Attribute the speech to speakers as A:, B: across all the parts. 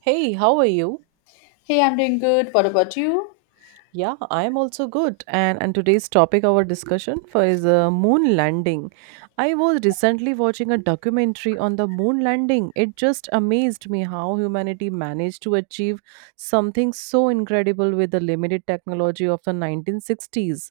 A: Hey, how are you?
B: Hey, I'm doing good. What about you?
A: Yeah, I'm also good. And today's topic our discussion for is moon landing. I was recently watching a documentary on the moon landing. It just amazed me how humanity managed to achieve something so incredible with the limited technology of the 1960s.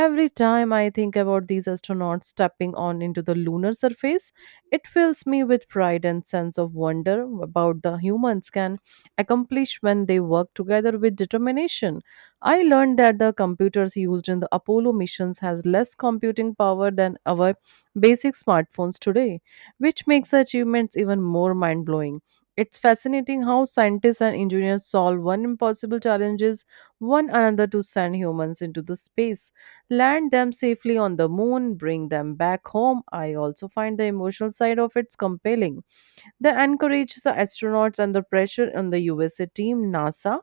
A: Every time I think about these astronauts stepping on into the lunar surface, it fills me with pride and sense of wonder about the humans can accomplish when they work together with determination. I learned that the computers used in the Apollo missions has less computing power than our basic smartphones today, which makes the achievements even more mind-blowing. It's fascinating how scientists and engineers solve one impossible challenges one another to send humans into the space, land them safely on the moon, bring them back home. I also find the emotional side of it's compelling. They encourage the astronauts and the pressure on the USA team, NASA,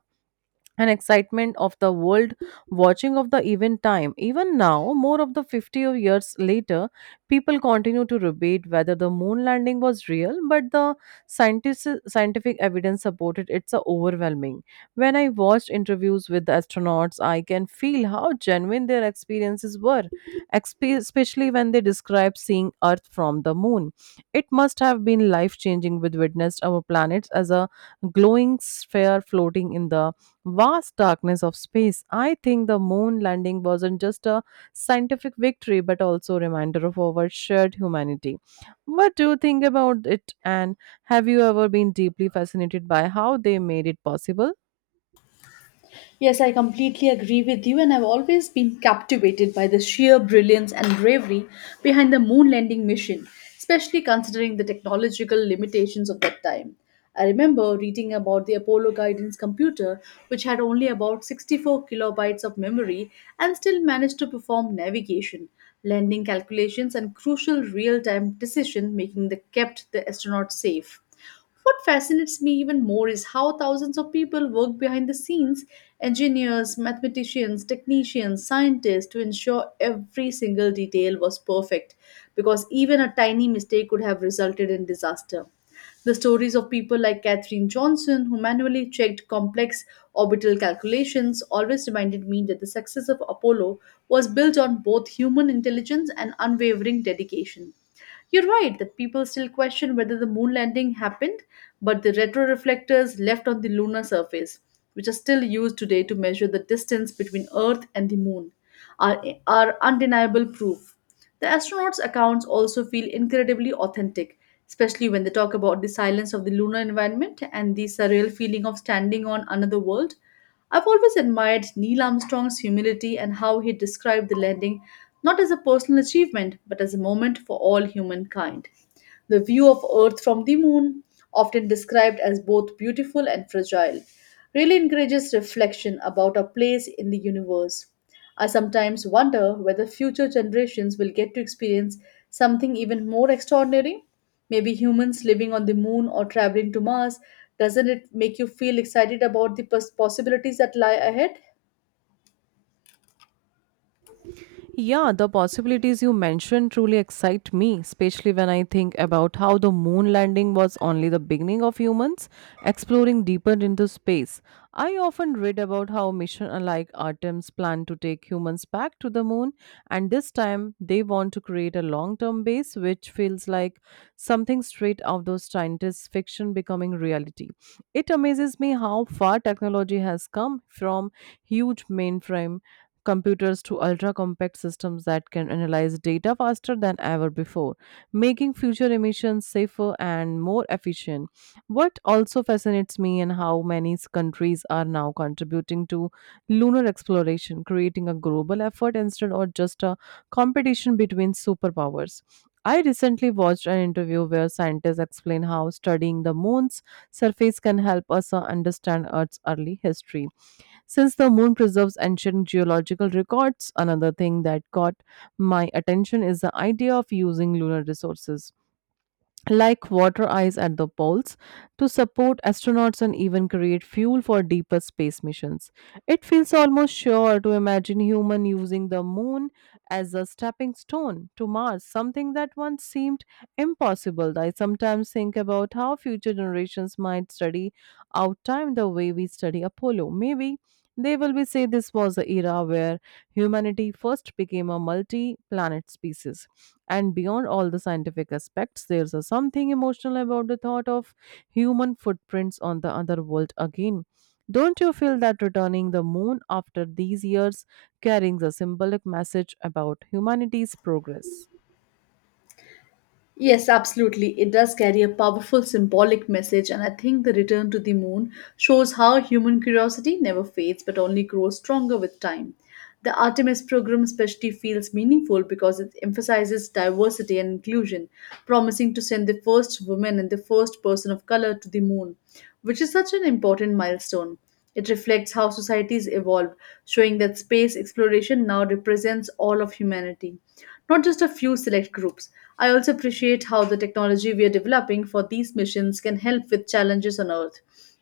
A: and excitement of the world watching of the event time. Even now, more of the 50 of years later, people continue to debate whether the moon landing was real, but the scientific evidence supported it's a overwhelming. When I watched interviews with the astronauts, I can feel how genuine their experiences were, especially when they describe seeing Earth from the moon. It must have been life changing with witnessed our planets as a glowing sphere floating in the vast darkness of space. I think the moon landing wasn't just a scientific victory, but also a reminder of our shared humanity. What do you think about it, and have you ever been deeply fascinated by how they made it possible?
B: Yes, I completely agree with you, and I've always been captivated by the sheer brilliance and bravery behind the moon landing mission, especially considering the technological limitations of that time. I remember reading about the Apollo guidance computer, which had only about 64 kilobytes of memory and still managed to perform navigation, landing calculations, and crucial real time decision making that kept the astronauts safe. What fascinates me even more is how thousands of people work behind the scenes engineers, mathematicians, technicians, scientists to ensure every single detail was perfect, because even a tiny mistake could have resulted in disaster. The stories of people like Katherine Johnson, who manually checked complex orbital calculations, always reminded me that the success of Apollo was built on both human intelligence and unwavering dedication. You're right that people still question whether the moon landing happened, but the retroreflectors left on the lunar surface, which are still used today to measure the distance between Earth and the moon, are undeniable proof. The astronauts' accounts also feel incredibly authentic, especially when they talk about the silence of the lunar environment and the surreal feeling of standing on another world. I've always admired Neil Armstrong's humility and how he described the landing not as a personal achievement, but as a moment for all humankind. The view of Earth from the moon, often described as both beautiful and fragile, really encourages reflection about our place in the universe. I sometimes wonder whether future generations will get to experience something even more extraordinary. Maybe humans living on the moon or traveling to Mars, doesn't it make you feel excited about the possibilities that lie ahead?
A: Yeah, the possibilities you mentioned truly excite me, especially when I think about how the moon landing was only the beginning of humans exploring deeper into space. I often read about how missions like Artemis plan to take humans back to the moon, and this time they want to create a long term base, which feels like something straight out of scientist fiction becoming reality. It amazes me how far technology has come from huge mainframe computers to ultra compact systems that can analyze data faster than ever before, making future emissions safer and more efficient. What also fascinates me in how many s- countries are now contributing to lunar exploration, creating a global effort instead of just a competition between superpowers. I recently watched an interview where scientists explain how studying the moon's surface can help us understand Earth's early history, since the moon preserves ancient geological records. Another thing that caught my attention is the idea of using lunar resources, like water ice at the poles, to support astronauts and even create fuel for deeper space missions. It feels almost sure to imagine human using the moon as a stepping stone to Mars, something that once seemed impossible. I sometimes think about how future generations might study our time the way we study Apollo. Maybe they will be say this was the era where humanity first became a multi planet species. And beyond all the scientific aspects, there's a something emotional about the thought of human footprints on the other world again. Don't you feel that returning the moon after these years carries a symbolic message about humanity's progress?
B: Yes, absolutely. It does carry a powerful symbolic message, and I think the return to the moon shows how human curiosity never fades but only grows stronger with time. The Artemis program especially feels meaningful because it emphasizes diversity and inclusion, promising to send the first woman and the first person of color to the moon, which is such an important milestone. It reflects how societies evolve, showing that space exploration now represents all of humanity, not just a few select groups. I also appreciate how the technology we are developing for these missions can help with challenges on Earth,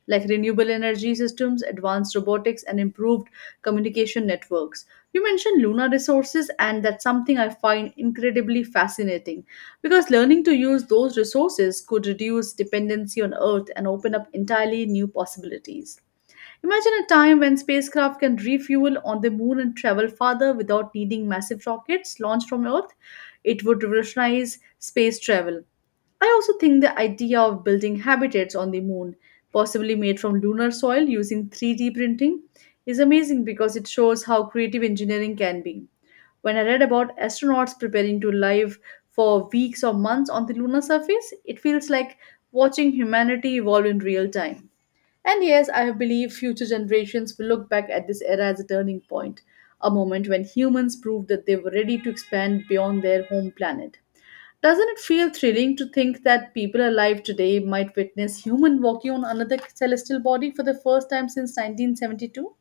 B: like renewable energy systems, advanced robotics, and improved communication networks. You mentioned lunar resources, and that's something I find incredibly fascinating because learning to use those resources could reduce dependency on Earth and open up entirely new possibilities. Imagine a time when spacecraft can refuel on the moon and travel farther without needing massive rockets launched from Earth. It would revolutionize space travel. I also think the idea of building habitats on the moon, possibly made from lunar soil using 3D printing, is amazing because it shows how creative engineering can be. When I read about astronauts preparing to live for weeks or months on the lunar surface, it feels like watching humanity evolve in real time. And yes, I believe future generations will look back at this era as a turning point, a moment when humans proved that they were ready to expand beyond their home planet. Doesn't it feel thrilling to think that people alive today might witness human walking on another celestial body for the first time since 1972?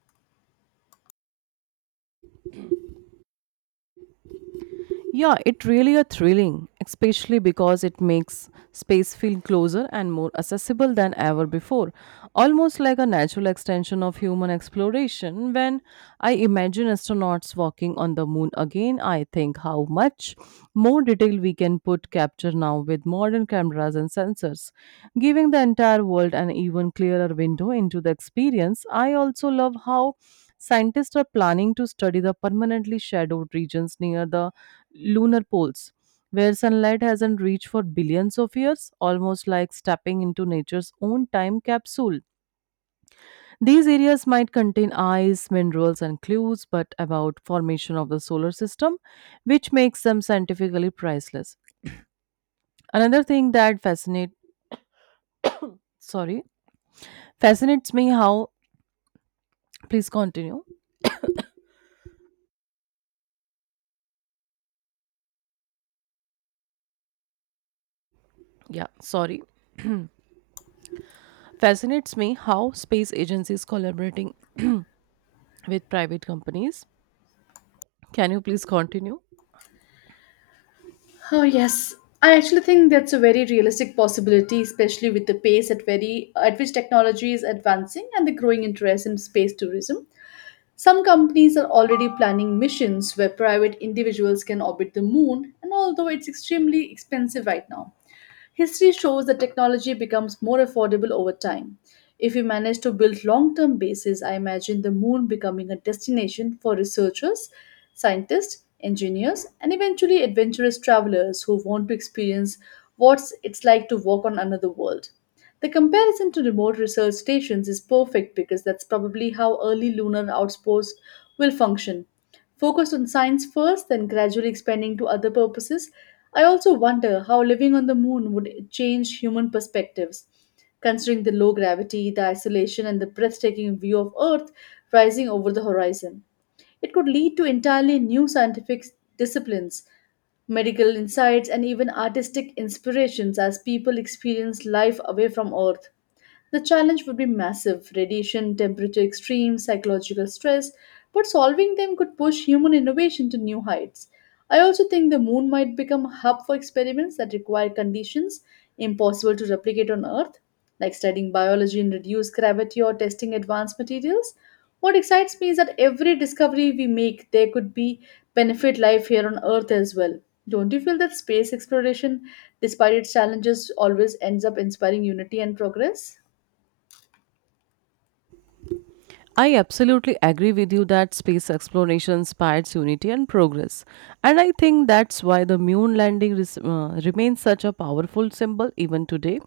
A: Yeah, it really a thrilling, especially because it makes space feel closer and more accessible than ever before, almost like a natural extension of human exploration. When I imagine astronauts walking on the moon again, I think how much more detail we can put capture now with modern cameras and sensors, giving the entire world an even clearer window into the experience. I also love how scientists are planning to study the permanently shadowed regions near the lunar poles, where sunlight hasn't reached for billions of years, almost like stepping into nature's own time capsule. These areas might contain ice, minerals, and clues, but about formation of the solar system, which makes them scientifically priceless. Another thing that sorry fascinates me how please continue. Yeah, sorry. Fascinates me how space agencies collaborating with private companies. Can you please continue?
B: Oh, yes. I actually think that's a very realistic possibility, especially with the pace at which technology is advancing and the growing interest in space tourism. Some companies are already planning missions where private individuals can orbit the moon, and although it's extremely expensive right now, history shows that technology becomes more affordable over time. If we manage to build long term bases, I imagine the moon becoming a destination for researchers, scientists, engineers, and eventually adventurous travelers who want to experience what it's like to walk on another world. The comparison to remote research stations is perfect because that's probably how early lunar outposts will function focused on science first, then gradually expanding to other purposes. I also wonder how living on the moon would change human perspectives. Considering the low gravity, the isolation, and the breathtaking view of Earth rising over the horizon, it could lead to entirely new scientific disciplines, medical insights, and even artistic inspirations as people experience life away from Earth. The challenge would be massive radiation, temperature extremes, psychological stress, but solving them could push human innovation to new heights. I also think the moon might become a hub for experiments that require conditions impossible to replicate on Earth, like studying biology in reduced gravity or testing advanced materials. What excites me is that every discovery we make, there could be benefit life here on Earth as well. Don't you feel that space exploration, despite its challenges, always ends up inspiring unity and progress?
A: I absolutely agree with you that space exploration inspires unity and progress. And I think that's why the moon landing remains such a powerful symbol even today.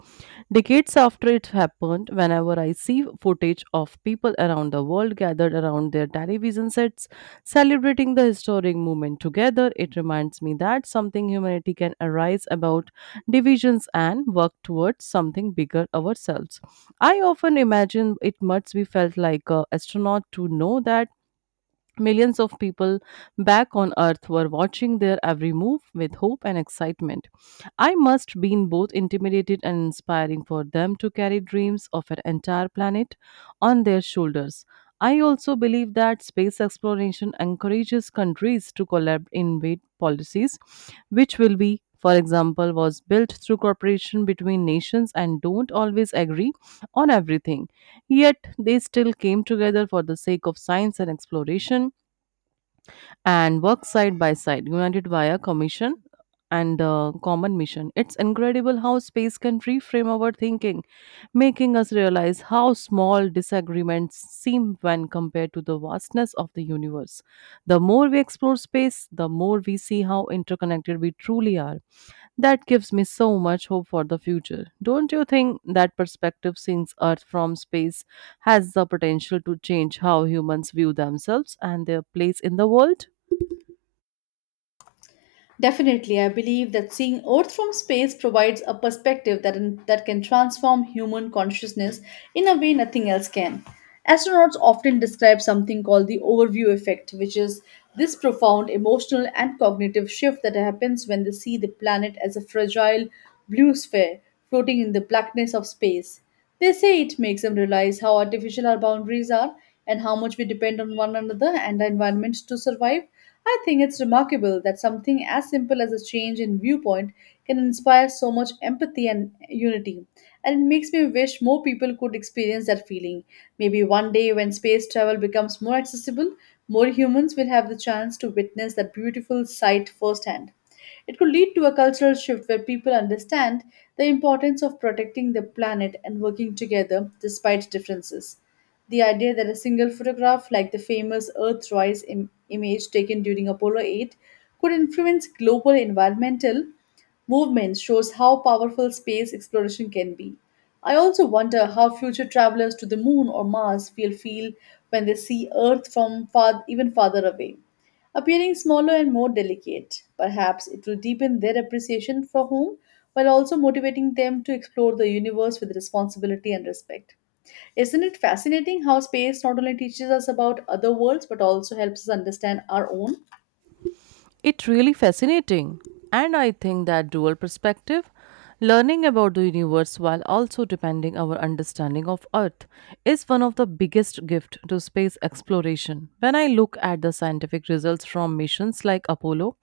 A: Decades after it happened, whenever I see footage of people around the world gathered around their television sets celebrating the historic moment together, it reminds me that something humanity can arise about divisions and work towards something bigger ourselves. I often imagine it must be felt like a astronaut to know that millions of people back on Earth were watching their every move with hope and excitement. I must been both intimidated and inspiring for them to carry dreams of an entire planet on their shoulders. I also believe that space exploration encourages countries to collaborate in with policies, which will be, for example, was built through cooperation between nations and don't always agree on everything. Yet they still came together for the sake of science and exploration, and work side by side, united by a commission and a common mission. It's incredible how space can reframe our thinking, making us realize how small disagreements seem when compared to the vastness of the universe. The more we explore space, the more we see how interconnected we truly are. That gives me so much hope for the future. Don't you think that perspective, seeing Earth from space, has the potential to change how humans view themselves and their place in the world?
B: Definitely, I believe that seeing Earth from space provides a perspective that can transform human consciousness in a way nothing else can. Astronauts often describe something called the overview effect, which is this profound emotional and cognitive shift that happens when they see the planet as a fragile blue sphere floating in the blackness of space. They say it makes them realize how artificial our boundaries are and how much we depend on one another and the environment to survive. I think it's remarkable that something as simple as a change in viewpoint can inspire so much empathy and unity. And it makes me wish more people could experience that feeling. Maybe one day when space travel becomes more accessible, more humans will have the chance to witness that beautiful sight firsthand. It could lead to a cultural shift where people understand the importance of protecting the planet and working together despite differences. The idea that a single photograph, like the famous Earthrise image taken during Apollo 8, could influence global environmental movements shows how powerful space exploration can be. I also wonder how future travelers to the moon or Mars will feel when they see Earth from far, even farther away appearing smaller and more delicate. Perhaps it will deepen their appreciation for home while also motivating them to explore the universe with responsibility and respect. Isn't it fascinating how space not only teaches us about other worlds but also helps us understand our own?
A: It really fascinating. And I think that dual perspective, learning about the universe while also depending our understanding of Earth, is one of the biggest gift to space exploration. When I look at the scientific results from missions like Apollo,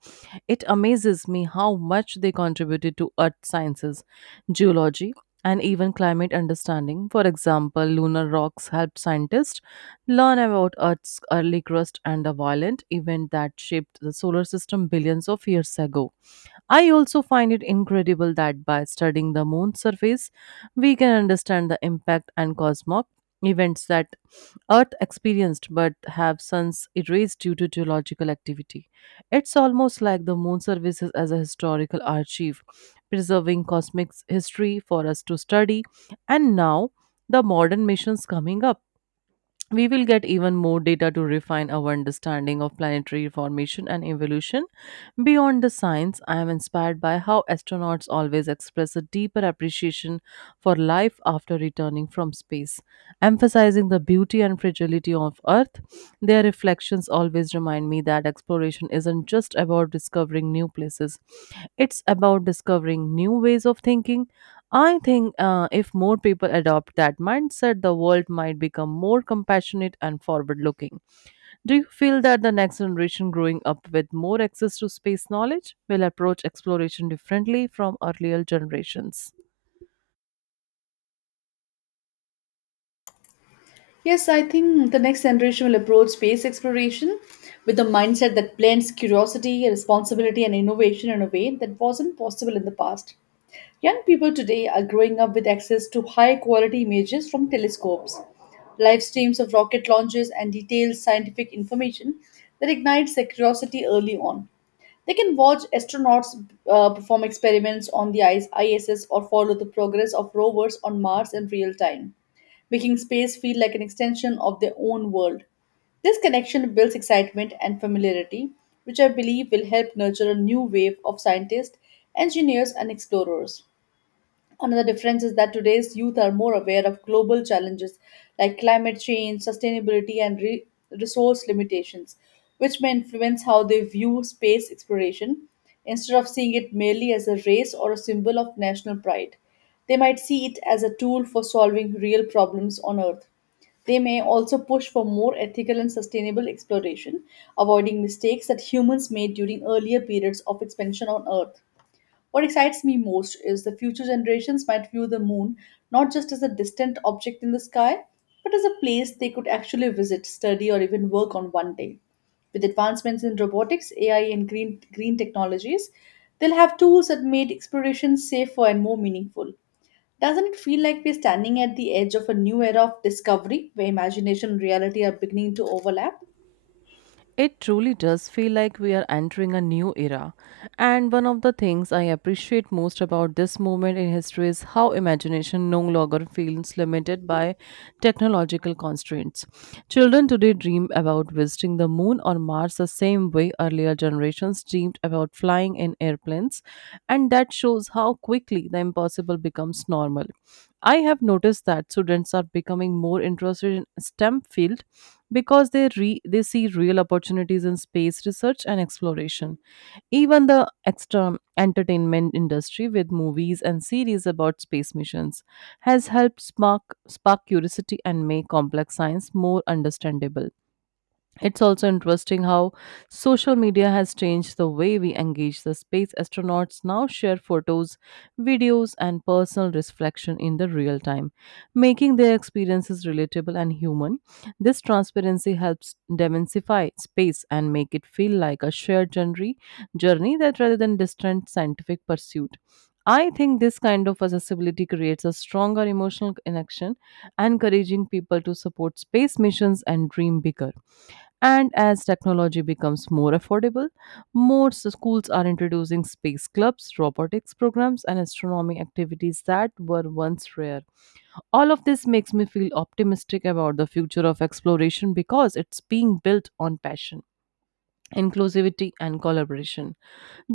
A: it amazes me how much they contributed to Earth sciences, geology, and even climate understanding. For example, lunar rocks helped scientists learn about Earth's early crust and a violent event that shaped the solar system billions of years ago. I also find it incredible that by studying the moon's surface, we can understand the impact and cosmic events that Earth experienced but have since erased due to geological activity. It's almost like the moon services as a historical archive, preserving cosmic history for us to study. And now, the modern missions coming up, we will get even more data to refine our understanding of planetary formation and evolution. Beyond the science, I am inspired by how astronauts always express a deeper appreciation for life after returning from space. Emphasizing the beauty and fragility of Earth, their reflections always remind me that exploration isn't just about discovering new places, it's about discovering new ways of thinking. I think, if more people adopt that mindset, the world might become more compassionate and forward looking. Do you feel that the next generation growing up with more access to space knowledge will approach exploration differently from earlier generations?
B: Yes, I think the next generation will approach space exploration with a mindset that blends curiosity, responsibility, and innovation in a way that wasn't possible in the past. Young people today are growing up with access to high quality images from telescopes, live streams of rocket launches, and detailed scientific information that ignites their curiosity early on. They can watch astronauts perform experiments on the ISS or follow the progress of rovers on Mars in real time making space feel like an extension of their own world. This connection builds excitement and familiarity, which I believe will help nurture a new wave of scientists, engineers, and explorers. Another difference is that today's youth are more aware of global challenges like climate change, sustainability, and resource limitations, which may influence how they view space exploration. Instead of seeing it merely as a race or a symbol of national pride, they might see it as a tool for solving real problems on Earth. They may also push for more ethical and sustainable exploration, avoiding mistakes that humans made during earlier periods of expansion on Earth. What excites me most is the future generations might view the moon not just as a distant object in the sky, but as a place they could actually visit, study, or even work on one day. With advancements in robotics, AI, and green technologies, they'll have tools that made exploration safer and more meaningful. Doesn't it feel like we're standing at the edge of a new era of discovery where imagination and reality are beginning to overlap?
A: It truly does feel like we are entering a new era. And one of the things I appreciate most about this moment in history is how imagination no longer feels limited by technological constraints. Children today dream about visiting the moon or Mars the same way earlier generations dreamed about flying in airplanes, and that shows how quickly the impossible becomes normal. I have noticed that students are becoming more interested in STEM field, because they see real opportunities in space research and exploration. Even the extra entertainment industry with movies and series about space missions has helped spark curiosity and make complex science more understandable. It's also interesting how social media has changed the way we engage the space. Astronauts now share photos, videos, and personal reflection in the real time, making their experiences relatable and human. This transparency helps demystify space and make it feel like a shared journey that rather than distant scientific pursuit. I think this kind of accessibility creates a stronger emotional connection, encouraging people to support space missions and dream bigger. And as technology becomes more affordable, more s- schools are introducing space clubs, robotics programs, and astronomy activities that were once rare. All of this makes me feel optimistic about the future of exploration, because it's being built on passion, inclusivity, and collaboration.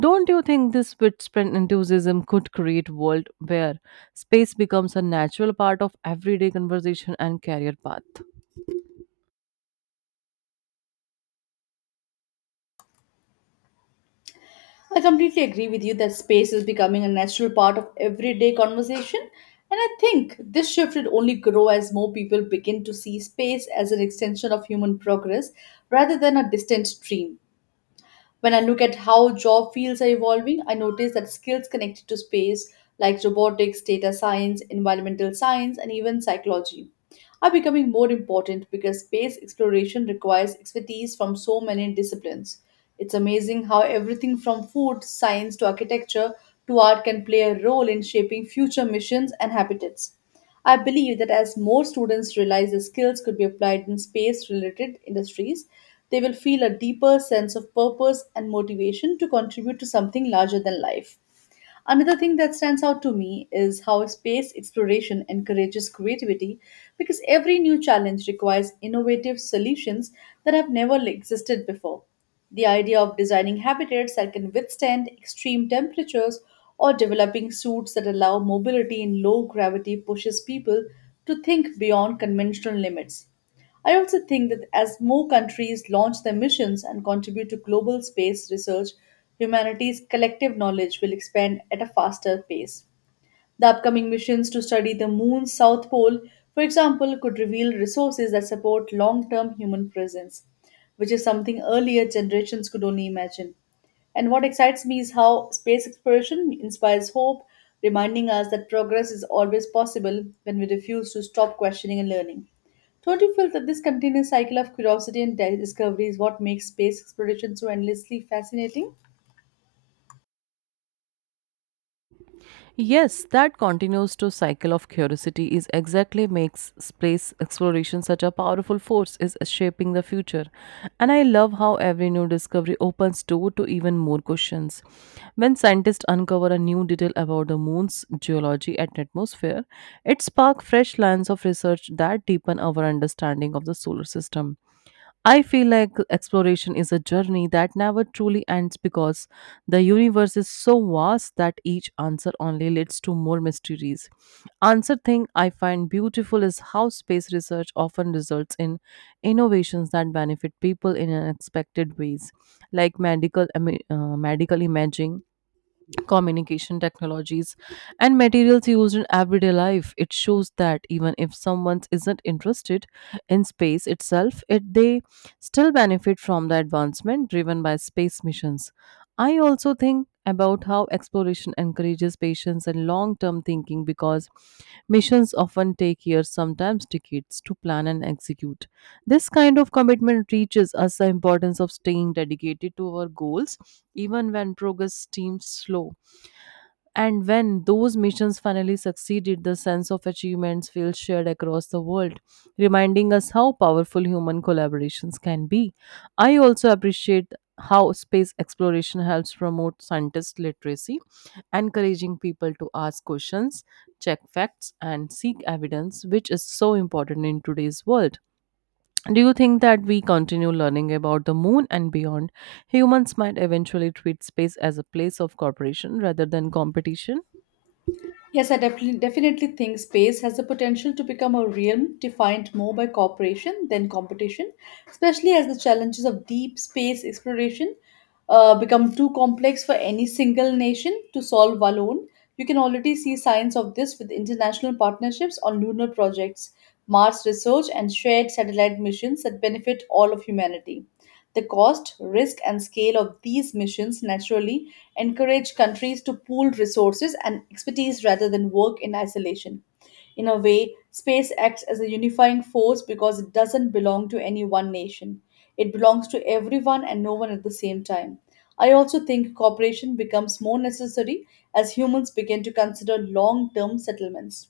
A: Don't you think this widespread enthusiasm could create world where space becomes a natural part of everyday conversation and career path?
B: I completely agree with you that space is becoming a natural part of everyday conversation. And I think this shift will only grow as more people begin to see space as an extension of human progress rather than a distant stream. When I look at how job fields are evolving, I notice that skills connected to space, like robotics, data science, environmental science, and even psychology, are becoming more important because space exploration requires expertise from so many disciplines. It's amazing how everything from food, science, to architecture, to art can play a role in shaping future missions and habitats. I believe that as more students realize their skills could be applied in space related industries, they will feel a deeper sense of purpose and motivation to contribute to something larger than life. Another thing that stands out to me is how space exploration encourages creativity because every new challenge requires innovative solutions that have never existed before. The idea of designing habitats that can withstand extreme temperatures or developing suits that allow mobility in low gravity pushes people to think beyond conventional limits. I also think that as more countries launch their missions and contribute to global space research, humanity's collective knowledge will expand at a faster pace. The upcoming missions to study the moon's south pole, for example, could reveal resources that support long term human presence, which is something earlier generations could only imagine. And what excites me is how space exploration inspires hope, reminding us that progress is always possible when we refuse to stop questioning and learning. Don't you feel that this continuous cycle of curiosity and discovery is what makes space exploration so endlessly fascinating?
A: Yes, that continuous to cycle of curiosity is exactly makes space exploration such a powerful force is shaping the future. And I love how every new discovery opens door to even more questions. When scientists uncover a new detail about the moon's geology and atmosphere, it sparks fresh lines of research that deepen our understanding of the solar system. I feel like exploration is a journey that never truly ends, because the universe is so vast that each answer only leads to more mysteries. Answer thing I find beautiful is how space research often results in innovations that benefit people in unexpected ways, like medical imaging, communication technologies, and materials used in everyday life. It shows that even if someone isn't interested in space itself, they still benefit from the advancement driven by space missions. I also think about how exploration encourages patience and long term thinking because missions often take years, sometimes decades, to plan and execute. This kind of commitment teaches us the importance of staying dedicated to our goals even when progress seems slow. And when those missions finally succeeded, the sense of achievements feels shared across the world, reminding us how powerful human collaborations can be. I also appreciate how space exploration helps promote scientist literacy, encouraging people to ask questions, check facts, and seek evidence, which is so important in today's world. Do you think that we continue learning about the moon and beyond? Humans might eventually treat space as a place of cooperation rather than competition.
B: Yes, I definitely think space has the potential to become a realm defined more by cooperation than competition, especially as the challenges of deep space exploration become too complex for any single nation to solve alone. You can already see signs of this with international partnerships on lunar projects, Mars research, and shared satellite missions that benefit all of humanity. The cost, risk, and scale of these missions naturally encourage countries to pool resources and expertise rather than work in isolation. In a way, space acts as a unifying force because it doesn't belong to any one nation. It belongs to everyone and no one at the same time. I also think cooperation becomes more necessary as humans begin to consider long term settlements,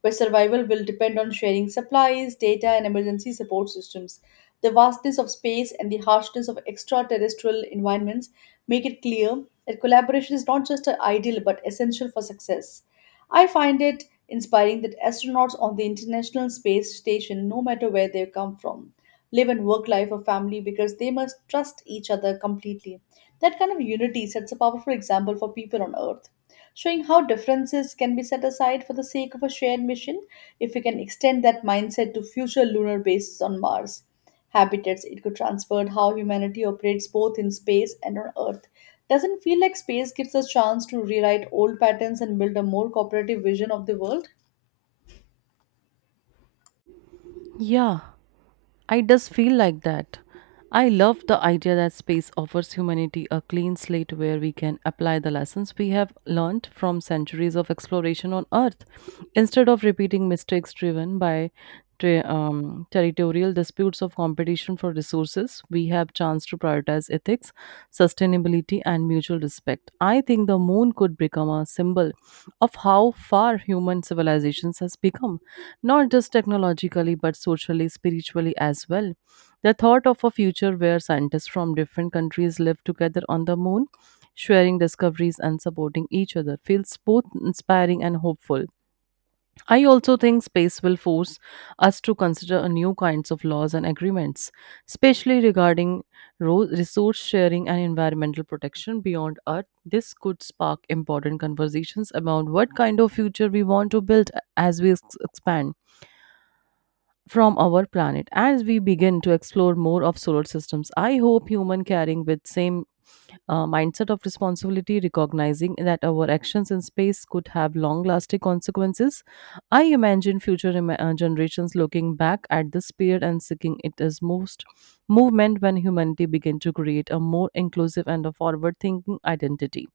B: where survival will depend on sharing supplies, data, and emergency support systems. The vastness of space and the harshness of extraterrestrial environments make it clear that collaboration is not just an ideal but essential for success. I find it inspiring that astronauts on the International Space Station, no matter where they come from, live and work life or family because they must trust each other completely. That kind of unity sets a powerful example for people on Earth, showing how differences can be set aside for the sake of a shared mission. If we can extend that mindset to future lunar bases on Mars habitats, it could transform how humanity operates both in space and on Earth. Doesn't feel like space gives us a chance to rewrite old patterns and build a more cooperative vision of the world?
A: Yeah, I does feel like that. I love the idea that space offers humanity a clean slate where we can apply the lessons we have learned from centuries of exploration on Earth instead of repeating mistakes driven by territorial disputes of competition for resources. We have chance to prioritize ethics, sustainability, humility, and mutual respect. I think the moon could become a symbol of how far human civilizations has become, not just technologically but socially, spiritually as well. The thought of a future where scientists from different countries live together on the moon, sharing discoveries and supporting each other feels both inspiring and hopeful. I also think space will force us to consider a new kinds of laws and agreements, especially regarding resource sharing and environmental protection beyond Earth. This could spark important conversations about what kind of future we want to build as we expand from our planet. As we begin to explore more of solar systems, I hope human carrying with same mindset of responsibility, recognizing that our actions in space could have long lasting consequences. I imagine future generations looking back at this period and seeking it as most movement when humanity began to create a more inclusive and a forward thinking identity.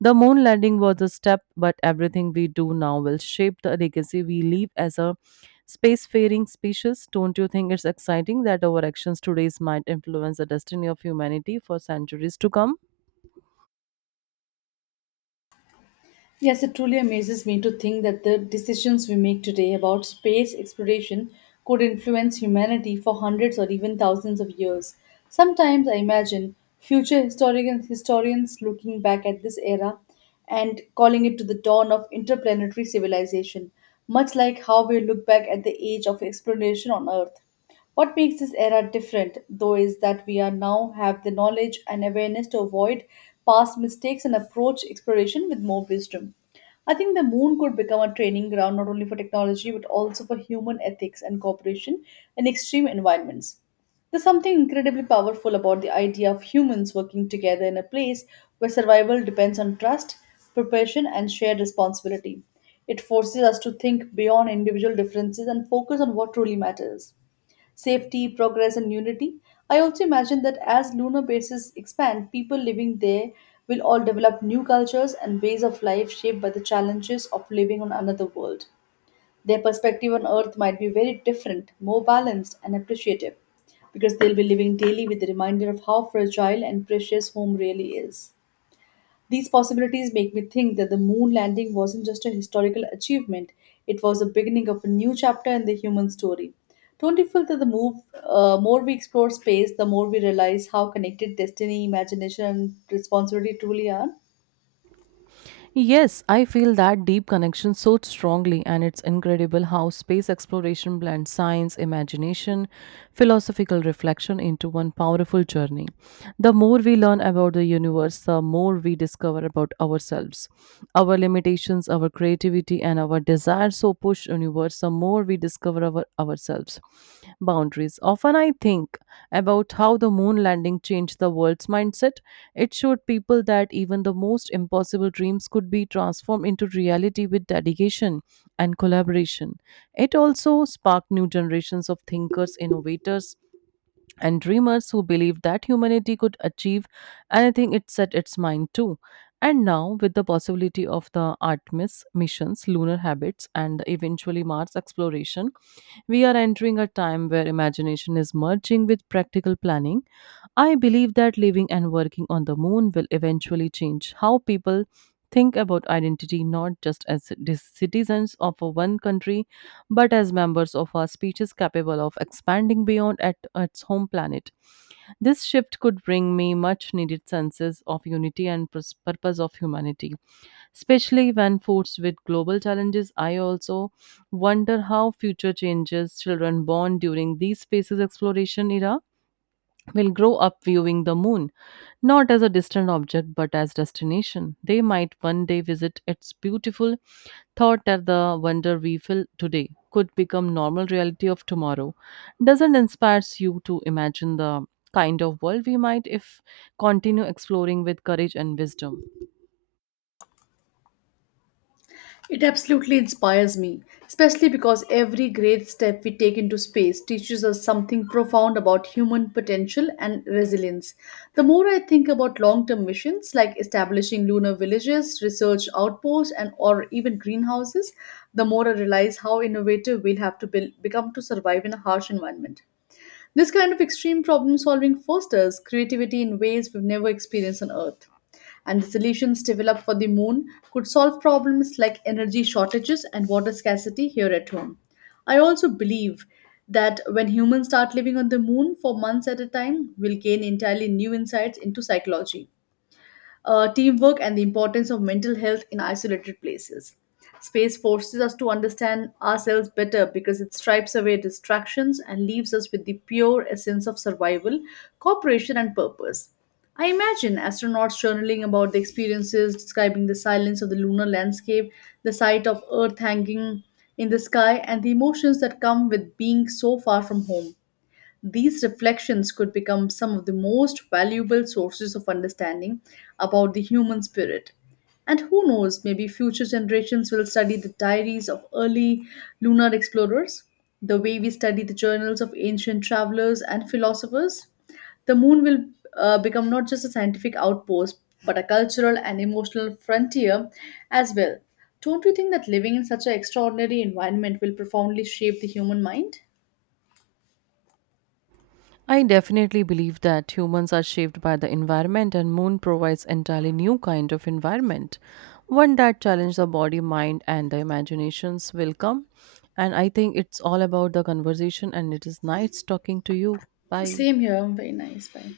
A: The moon landing was a step, but everything we do now will shape the legacy we leave as a spacefaring species. Don't you think it's exciting that our actions today might influence the destiny of humanity for centuries to come?
B: Yes, it truly amazes me to think that the decisions we make today about space exploration could influence humanity for hundreds or even thousands of years. Sometimes I imagine historians looking back at this era and calling it to the dawn of interplanetary civilization, much like how we look back at the age of exploration on Earth. What makes this era different, though, is that we are now have the knowledge and awareness to avoid past mistakes and approach exploration with more wisdom. I think the moon could become a training ground not only for technology but also for human ethics and cooperation in extreme environments. There's something incredibly powerful about the idea of humans working together in a place where survival depends on trust, preparation, and shared responsibility. It forces us to think beyond individual differences and focus on what truly matters: safety, progress, and unity. I also imagine that as lunar bases expand, people living there will all develop new cultures and ways of life shaped by the challenges of living on another world. Their perspective on Earth might be very different, more balanced, and appreciative, because they'll be living daily with the reminder of how fragile and precious home really is. These possibilities make me think that the moon landing wasn't just a historical achievement, it was the beginning of a new chapter in the human story. Don't you feel that more we explore space, the more we realize how connected destiny, imagination, and responsibility truly are?
A: Yes, I feel that deep connection so strongly, and it's incredible how space exploration blends science, imagination, philosophical reflection into one powerful journey. The more we learn about the universe, the more we discover about ourselves, our limitations, our creativity, and our desires. So push universe, the more we discover our ourselves boundaries. Often I think about how the moon landing changed the world's mindset. It showed people that even the most impossible dreams could be transformed into reality with dedication and collaboration. It also sparked new generations of thinkers, innovators, and dreamers who believed that humanity could achieve anything it set its mind to. And now, with the possibility of the Artemis missions, lunar habits, and eventually Mars exploration, we are entering a time where imagination is merging with practical planning. I believe that living and working on the moon will eventually change how people think about identity, not just as citizens of a one country but as members of a species capable of expanding beyond at its home planet. This shift could bring me much needed senses of unity and purpose of humanity. Especially when faced with global challenges, I also wonder how future changes children born during these spaces exploration era will grow up viewing the moon, not as a distant object but as destination. They might one day visit its beautiful. Thought that the wonder we feel today could become normal reality of tomorrow. Doesn't inspires you to imagine the kind of world we might if continue exploring with courage and wisdom?
B: It absolutely inspires me, especially because every great step we take into space teaches us something profound about human potential and resilience. The more I think about long-term missions like establishing lunar villages, research outposts, and or even greenhouses, the more I realize how innovative we'll have to become to survive in a harsh environment. This kind of extreme problem solving fosters creativity in ways we've never experienced on Earth. And the solutions developed for the moon could solve problems like energy shortages and water scarcity here at home. I also believe that when humans start living on the moon for months at a time, we'll gain entirely new insights into psychology, teamwork, and the importance of mental health in isolated places. Space forces us to understand ourselves better because it stripes away distractions and leaves us with the pure essence of survival, cooperation, and purpose. I imagine astronauts journaling about the experiences, describing the silence of the lunar landscape, the sight of Earth hanging in the sky, and the emotions that come with being so far from home. These reflections could become some of the most valuable sources of understanding about the human spirit. And who knows, maybe future generations will study the diaries of early lunar explorers, the way we study the journals of ancient travelers and philosophers. The moon will, become not just a scientific outpost, but a cultural and emotional frontier as well. Don't you think that living in such an extraordinary environment will profoundly shape the human mind?
A: I definitely believe that humans are shaped by the environment and moon provides entirely new kind of environment. One that challenges the body, mind and the imaginations will come. And I think it's all about the conversation and it is nice talking to you. Bye.
B: Same here. Very nice. Bye.